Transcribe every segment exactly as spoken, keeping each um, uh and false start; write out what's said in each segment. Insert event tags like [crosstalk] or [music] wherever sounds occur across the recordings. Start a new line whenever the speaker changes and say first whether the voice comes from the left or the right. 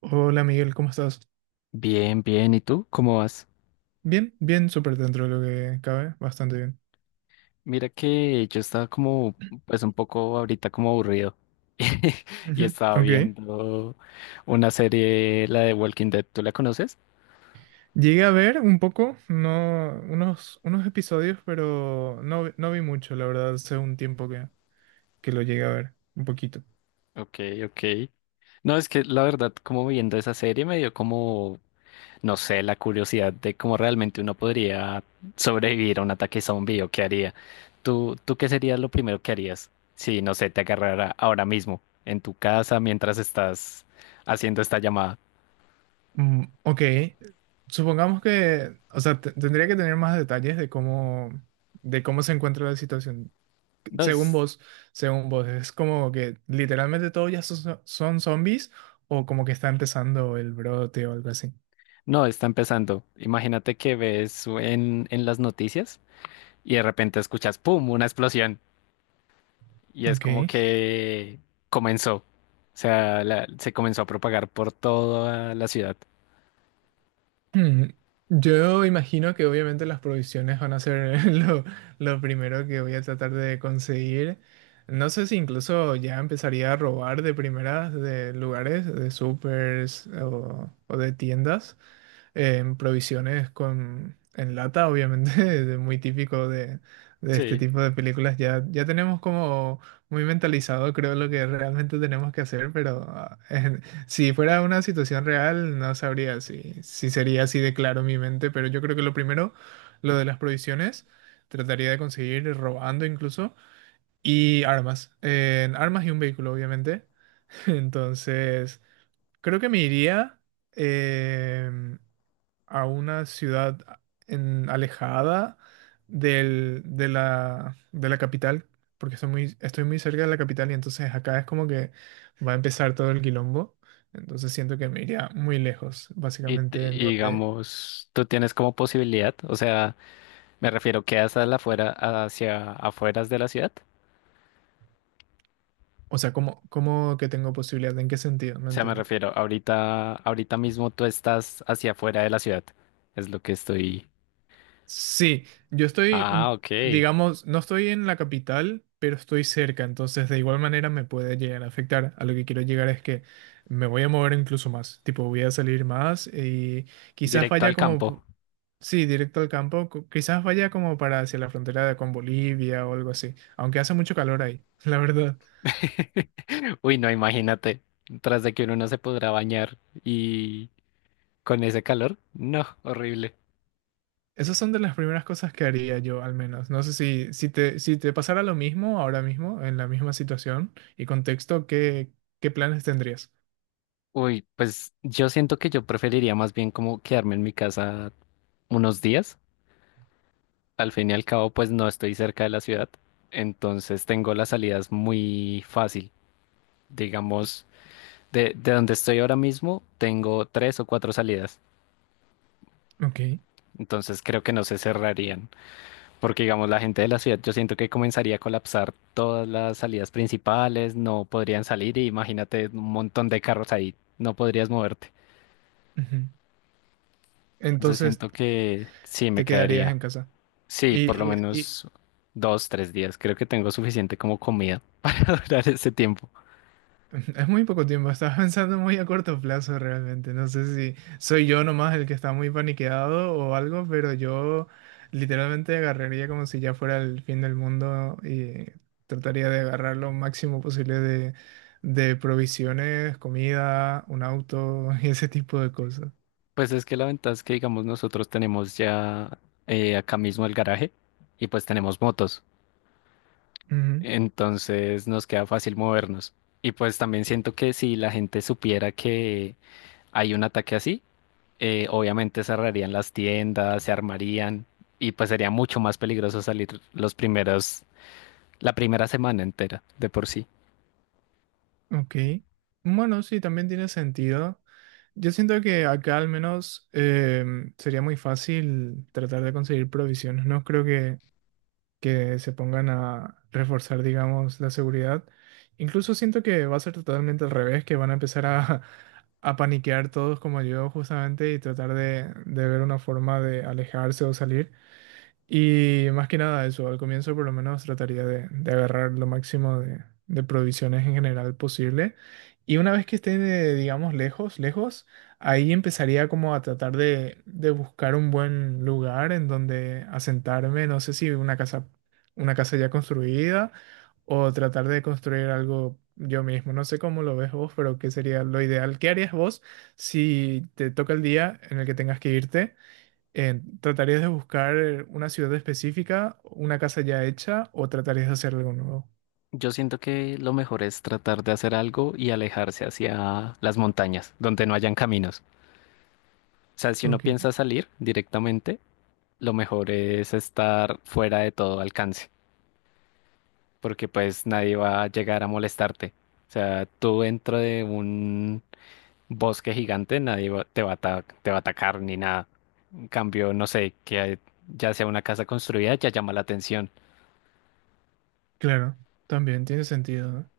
right: Hola Miguel, ¿cómo estás?
left: Bien, bien. ¿Y tú? ¿Cómo vas?
right: Bien, bien, súper dentro de lo que cabe, bastante bien.
left: Mira que yo estaba como, pues un poco ahorita como aburrido. [laughs] Y
right: Ujú,
left: estaba
right: ok.
left: viendo una serie, la de Walking Dead. ¿Tú la conoces?
right: Llegué a ver un poco, no, unos, unos, episodios, pero no, vi- no vi mucho, la verdad, hace un tiempo que, que lo llegué a ver, un poquito.
left: Ok, ok. No, es que la verdad, como viendo esa serie me dio como, no sé, la curiosidad de cómo realmente uno podría sobrevivir a un ataque zombie o qué haría. ¿Tú, tú qué sería lo primero que harías si, no sé, te agarrara ahora mismo en tu casa mientras estás haciendo esta llamada?
right: Mm, ok, supongamos que, o sea, te- tendría que tener más detalles de cómo, de cómo, se encuentra la situación.
left: No
right: Según
left: es,
right: vos, según vos, ¿es como que literalmente todos ya son, son zombies o como que está empezando el brote o algo así?
left: no está empezando. Imagínate que ves en, en las noticias y de repente escuchas ¡pum! Una explosión y es
right: Ok.
left: como que comenzó. O sea, la- se comenzó a propagar por toda la ciudad.
right: Hmm. Yo imagino que obviamente las provisiones van a ser [laughs] lo, lo primero que voy a tratar de conseguir. No sé si incluso ya empezaría a robar de primeras de lugares, de supers o, o de tiendas. En provisiones con, en lata, obviamente, [laughs] de- muy típico de, de, este
left: Sí.
right: tipo de películas. Ya, ya tenemos como muy mentalizado, creo, lo que realmente tenemos que hacer, pero ah, [laughs] en- si fuera una situación real, no sabría si, si sería así de claro mi mente, pero yo creo que lo primero, lo de las provisiones, trataría de conseguir robando incluso, y armas, en armas y un vehículo, obviamente. [laughs] Entonces, creo que me iría em, a una ciudad ah, en, alejada del, de la, de la capital, porque estoy muy, estoy muy, cerca de la capital y entonces acá es como que va a empezar todo el quilombo. Entonces siento que me iría muy lejos,
left: Y, t-
right: básicamente, en
left: y
right: donde,
left: digamos, tú tienes como posibilidad, o sea, me refiero, quedas a la afuera, hacia afueras de la ciudad.
right: o sea, ¿cómo, cómo que tengo posibilidad? ¿En qué sentido?
left: O
right: No
left: sea, me
right: entiendo.
left: refiero, ahorita, ahorita mismo tú estás hacia afuera de la ciudad. Es lo que estoy.
right: Sí, yo estoy,
left: Ah,
right: un-
left: ok.
right: digamos, no estoy en la capital, pero estoy cerca, entonces de igual manera me puede llegar a afectar. A lo que quiero llegar es que me voy a mover incluso más, tipo voy a salir más y quizás
left: Directo
right: vaya
left: al
right: como,
left: campo.
right: pu- sí, directo al campo, cu- quizás vaya como para hacia la frontera de- con Bolivia o algo así, aunque hace mucho calor ahí, [laughs] la verdad.
left: [laughs] Uy, no, imagínate, tras de que uno no se podrá bañar y con ese calor, no, horrible.
right: Esas son de las primeras cosas que haría yo, al menos. No sé si, si te, si te, pasara lo mismo ahora mismo, en la misma situación y contexto, ¿qué, qué planes tendrías?
left: Uy, pues yo siento que yo preferiría más bien como quedarme en mi casa unos días. Al fin y al cabo, pues no estoy cerca de la ciudad, entonces tengo las salidas muy fácil. Digamos, de, de donde estoy ahora mismo, tengo tres o cuatro salidas,
right: Ok.
left: entonces creo que no se cerrarían. Porque, digamos, la gente de la ciudad, yo siento que comenzaría a colapsar todas las salidas principales, no podrían salir y imagínate un montón de carros ahí, no podrías moverte.
right: Ujú.
left: Entonces
right: Entonces
left: siento que sí, me
right: te quedarías
left: quedaría.
right: en casa.
left: Sí, por lo
right: Y, y- y
left: menos dos, tres días. Creo que tengo suficiente como comida [laughs] para ese tiempo.
right: [laughs] es muy poco tiempo, estás pensando muy a corto plazo realmente. No sé si soy yo nomás el que está muy paniqueado o algo, pero yo literalmente agarraría como si ya fuera el fin del mundo y trataría de agarrar lo máximo posible de, de, provisiones, comida, un auto [laughs] y ese tipo de cosas.
left: Pues es que la ventaja es que, digamos, nosotros tenemos ya eh, acá mismo el garaje y pues tenemos motos. Entonces nos queda fácil movernos. Y pues también siento que si la gente supiera que hay un ataque así, eh, obviamente cerrarían las tiendas, se armarían y pues sería mucho más peligroso salir los primeros, la primera semana entera de por sí.
right: Ok. Bueno, sí, también tiene sentido. Yo siento que acá al menos em, sería muy fácil tratar de conseguir provisiones. No creo que, que, se pongan a reforzar, digamos, la seguridad. Incluso siento que va a ser totalmente al revés, que van a empezar a, [laughs] a paniquear todos como yo justamente y tratar de, de, ver una forma de alejarse o salir. Y más que nada eso, al comienzo por lo menos trataría de, de agarrar lo máximo de, de provisiones en general posible. Y una vez que esté, eh, digamos, lejos, lejos, ahí empezaría como a tratar de, de, buscar un buen lugar en donde asentarme, no sé si una casa, una casa ya construida o tratar de construir algo yo mismo. No sé cómo lo ves vos, pero qué sería lo ideal. ¿Qué harías vos si te toca el día en el que tengas que irte? Eh, ¿tratarías de buscar eh, una ciudad específica, una casa ya hecha o tratarías de hacer algo nuevo?
left: Yo siento que lo mejor es tratar de hacer algo y alejarse hacia las montañas, donde no hayan caminos. O sea, si uno
right: Ok,
left: piensa salir directamente, lo mejor es estar fuera de todo alcance, porque pues nadie va a llegar a molestarte. O sea, tú dentro de un bosque gigante, nadie va- te va a ata- te va a atacar ni nada. En cambio, no sé, que ya sea una casa construida, ya llama la atención.
right: claro, también tiene sentido, ¿no?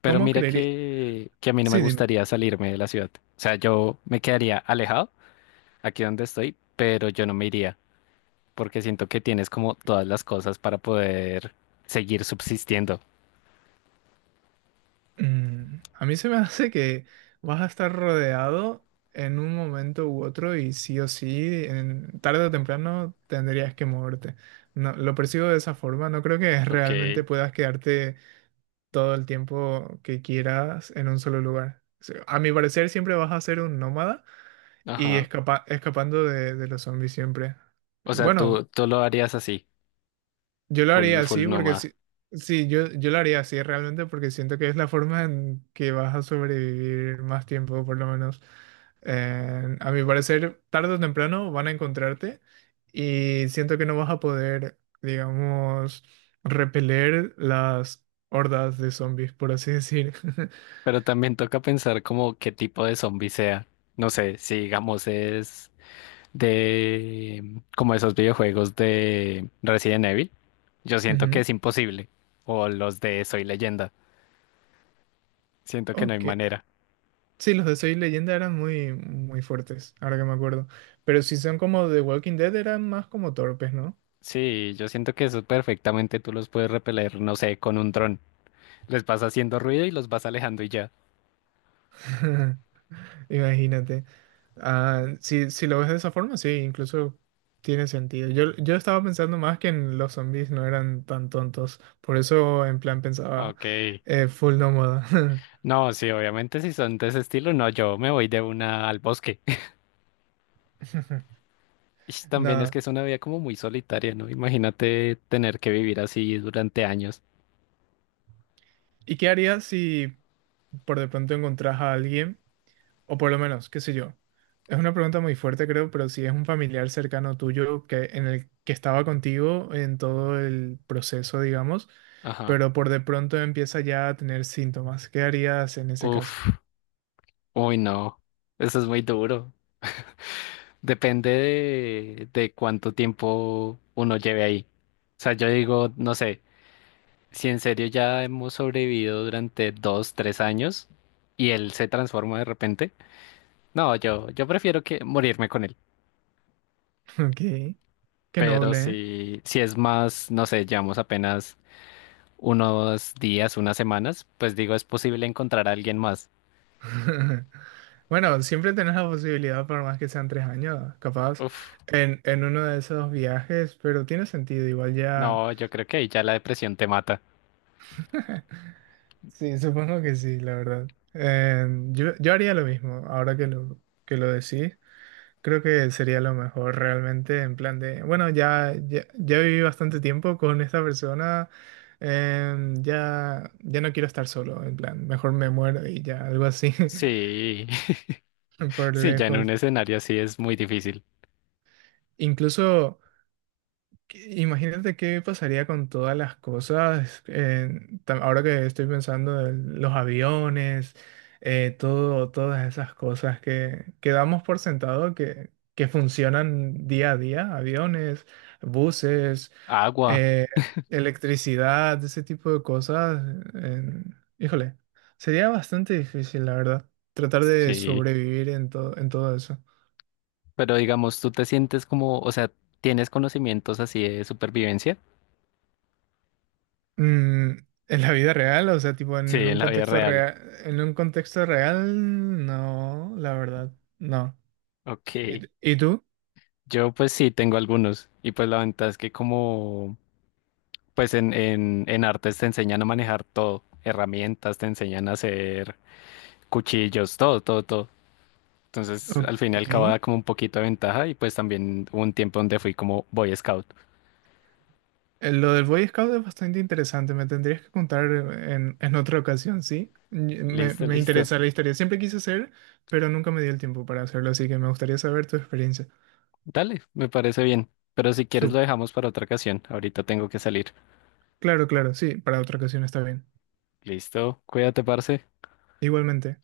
left: Pero
right: ¿Cómo
left: mira
right: creería?
left: que, que a mí no me
right: Sí, dime.
left: gustaría salirme de la ciudad. O sea, yo me quedaría alejado aquí donde estoy, pero yo no me iría, porque siento que tienes como todas las cosas para poder seguir subsistiendo.
right: Mm, a mí se me [laughs] hace que vas a estar rodeado en un momento u otro y sí o sí, en, tarde o temprano tendrías que moverte. No, lo percibo de esa forma, no creo que
left: Ok,
right: realmente puedas quedarte todo el tiempo que quieras en un solo lugar. O sea, a mi parecer siempre vas a ser un nómada. Y
left: ajá.
right: escapa- escapando de, de, los zombies siempre.
left: O sea,
right: Bueno,
left: tú, tú lo harías así,
right: yo lo haría
left: full, full
right: así porque
left: nómada.
right: si, sí, yo, yo lo haría así realmente porque siento que es la forma en que vas a sobrevivir más tiempo, por lo menos. Eh, a mi parecer, tarde o temprano van a encontrarte y siento que no vas a poder, digamos, repeler las hordas de zombies, por así decir. [laughs]
left: Pero también toca pensar como qué tipo de zombie sea. No sé, si digamos es de como esos videojuegos de Resident Evil. Yo siento que
right: Ujú.
left: es imposible. O los de Soy Leyenda. Siento que no hay
right: Ok.
left: manera.
right: Sí, los de Soy Leyenda eran muy, muy fuertes, ahora que me acuerdo. Pero si son como The Walking Dead, eran más como torpes, ¿no?
left: Sí, yo siento que eso perfectamente tú los puedes repeler, no sé, con un dron. Les vas haciendo ruido y los vas alejando y ya.
right: [laughs] Imagínate. Ah, si, si, lo ves de esa forma, sí, incluso tiene sentido. Yo, yo estaba pensando más que en los zombies no eran tan tontos. Por eso, en plan, pensaba
left: Ok.
right: eh, full nómada.
left: No, sí, obviamente si son de ese estilo, no, yo me voy de una al bosque. [laughs]
right: [laughs]
left: Y también es que
right: Nada.
left: es una vida como muy solitaria, ¿no? Imagínate tener que vivir así durante años.
right: ¿Y qué harías si por de pronto encontrás a alguien? O por lo menos, qué sé yo. Es una pregunta muy fuerte, creo, pero si es un familiar cercano tuyo que, en el que estaba contigo en todo el proceso, digamos,
left: Ajá.
right: pero por de pronto empieza ya a tener síntomas, ¿qué harías en ese
left: Uf.
right: caso?
left: Uy, no. Eso es muy duro. Depende de, de cuánto tiempo uno lleve ahí. O sea, yo digo, no sé, si en serio ya hemos sobrevivido durante dos, tres años y él se transforma de repente, no, yo, yo prefiero que morirme con él.
right: [laughs] Ok, qué
left: Pero
right: noble, ¿eh?
left: si, si es más, no sé, llevamos apenas unos días, unas semanas, pues digo, es posible encontrar a alguien más.
right: [laughs] Bueno, siempre tenés la posibilidad, por más que sean tres años, capaz,
left: Uf,
right: en, en, uno de esos viajes, pero tiene sentido, igual ya.
left: no, yo creo que ahí ya la depresión te mata.
right: [laughs] Sí, supongo que sí, la verdad. Eh, yo, yo, haría lo mismo, ahora que lo, que lo decís. Creo que sería lo mejor realmente, en plan de, bueno, ya, ya, ya, viví bastante tiempo con esta persona, eh, ya, ya no quiero estar solo, en plan, mejor me muero y ya, algo así, [laughs]
left: Sí, [laughs]
right: por
left: sí, ya en un
right: lejos.
left: escenario así es muy difícil.
right: Incluso. Imagínate qué pasaría con todas las cosas, eh, tam- ahora que estoy pensando en los aviones, eh, todo, todas esas cosas que, que damos por sentado que, que funcionan día a día, aviones, buses,
left: Agua.
right: eh, electricidad, ese tipo de cosas. eh, híjole, sería bastante difícil, la verdad, tratar de
left: Sí,
right: sobrevivir en todo, en todo, eso.
left: pero digamos, tú te sientes como, o sea, tienes conocimientos así de supervivencia.
right: Mm, en la vida real, o sea, tipo
left: Sí,
right: en
left: en
right: un
left: la vida
right: contexto
left: real.
right: real, en un contexto real, no, la verdad, no. ¿Y,
left: Ok.
right: y tú?
left: Yo pues sí tengo algunos. Y pues la ventaja es que como, pues en, en, en artes te enseñan a manejar todo. Herramientas, te enseñan a hacer cuchillos, todo, todo, todo. Entonces,
right: Ok.
left: al fin y al cabo
right: Eh,
left: da como un poquito de ventaja y pues también hubo un tiempo donde fui como Boy Scout.
right: Lo del Boy Scout es bastante interesante, me tendrías que contar en, en otra ocasión, ¿sí? Y Me,
left: Listo,
right: me
left: listo.
right: interesa la historia, siempre quise hacer, pero nunca me dio el tiempo para hacerlo, así que me gustaría saber tu experiencia.
left: Dale, me parece bien. Pero si quieres lo
right: Sup-
left: dejamos para otra ocasión. Ahorita tengo que salir.
right: Claro, claro, sí, para otra ocasión está bien.
left: Listo, cuídate, parce.
right: Igualmente.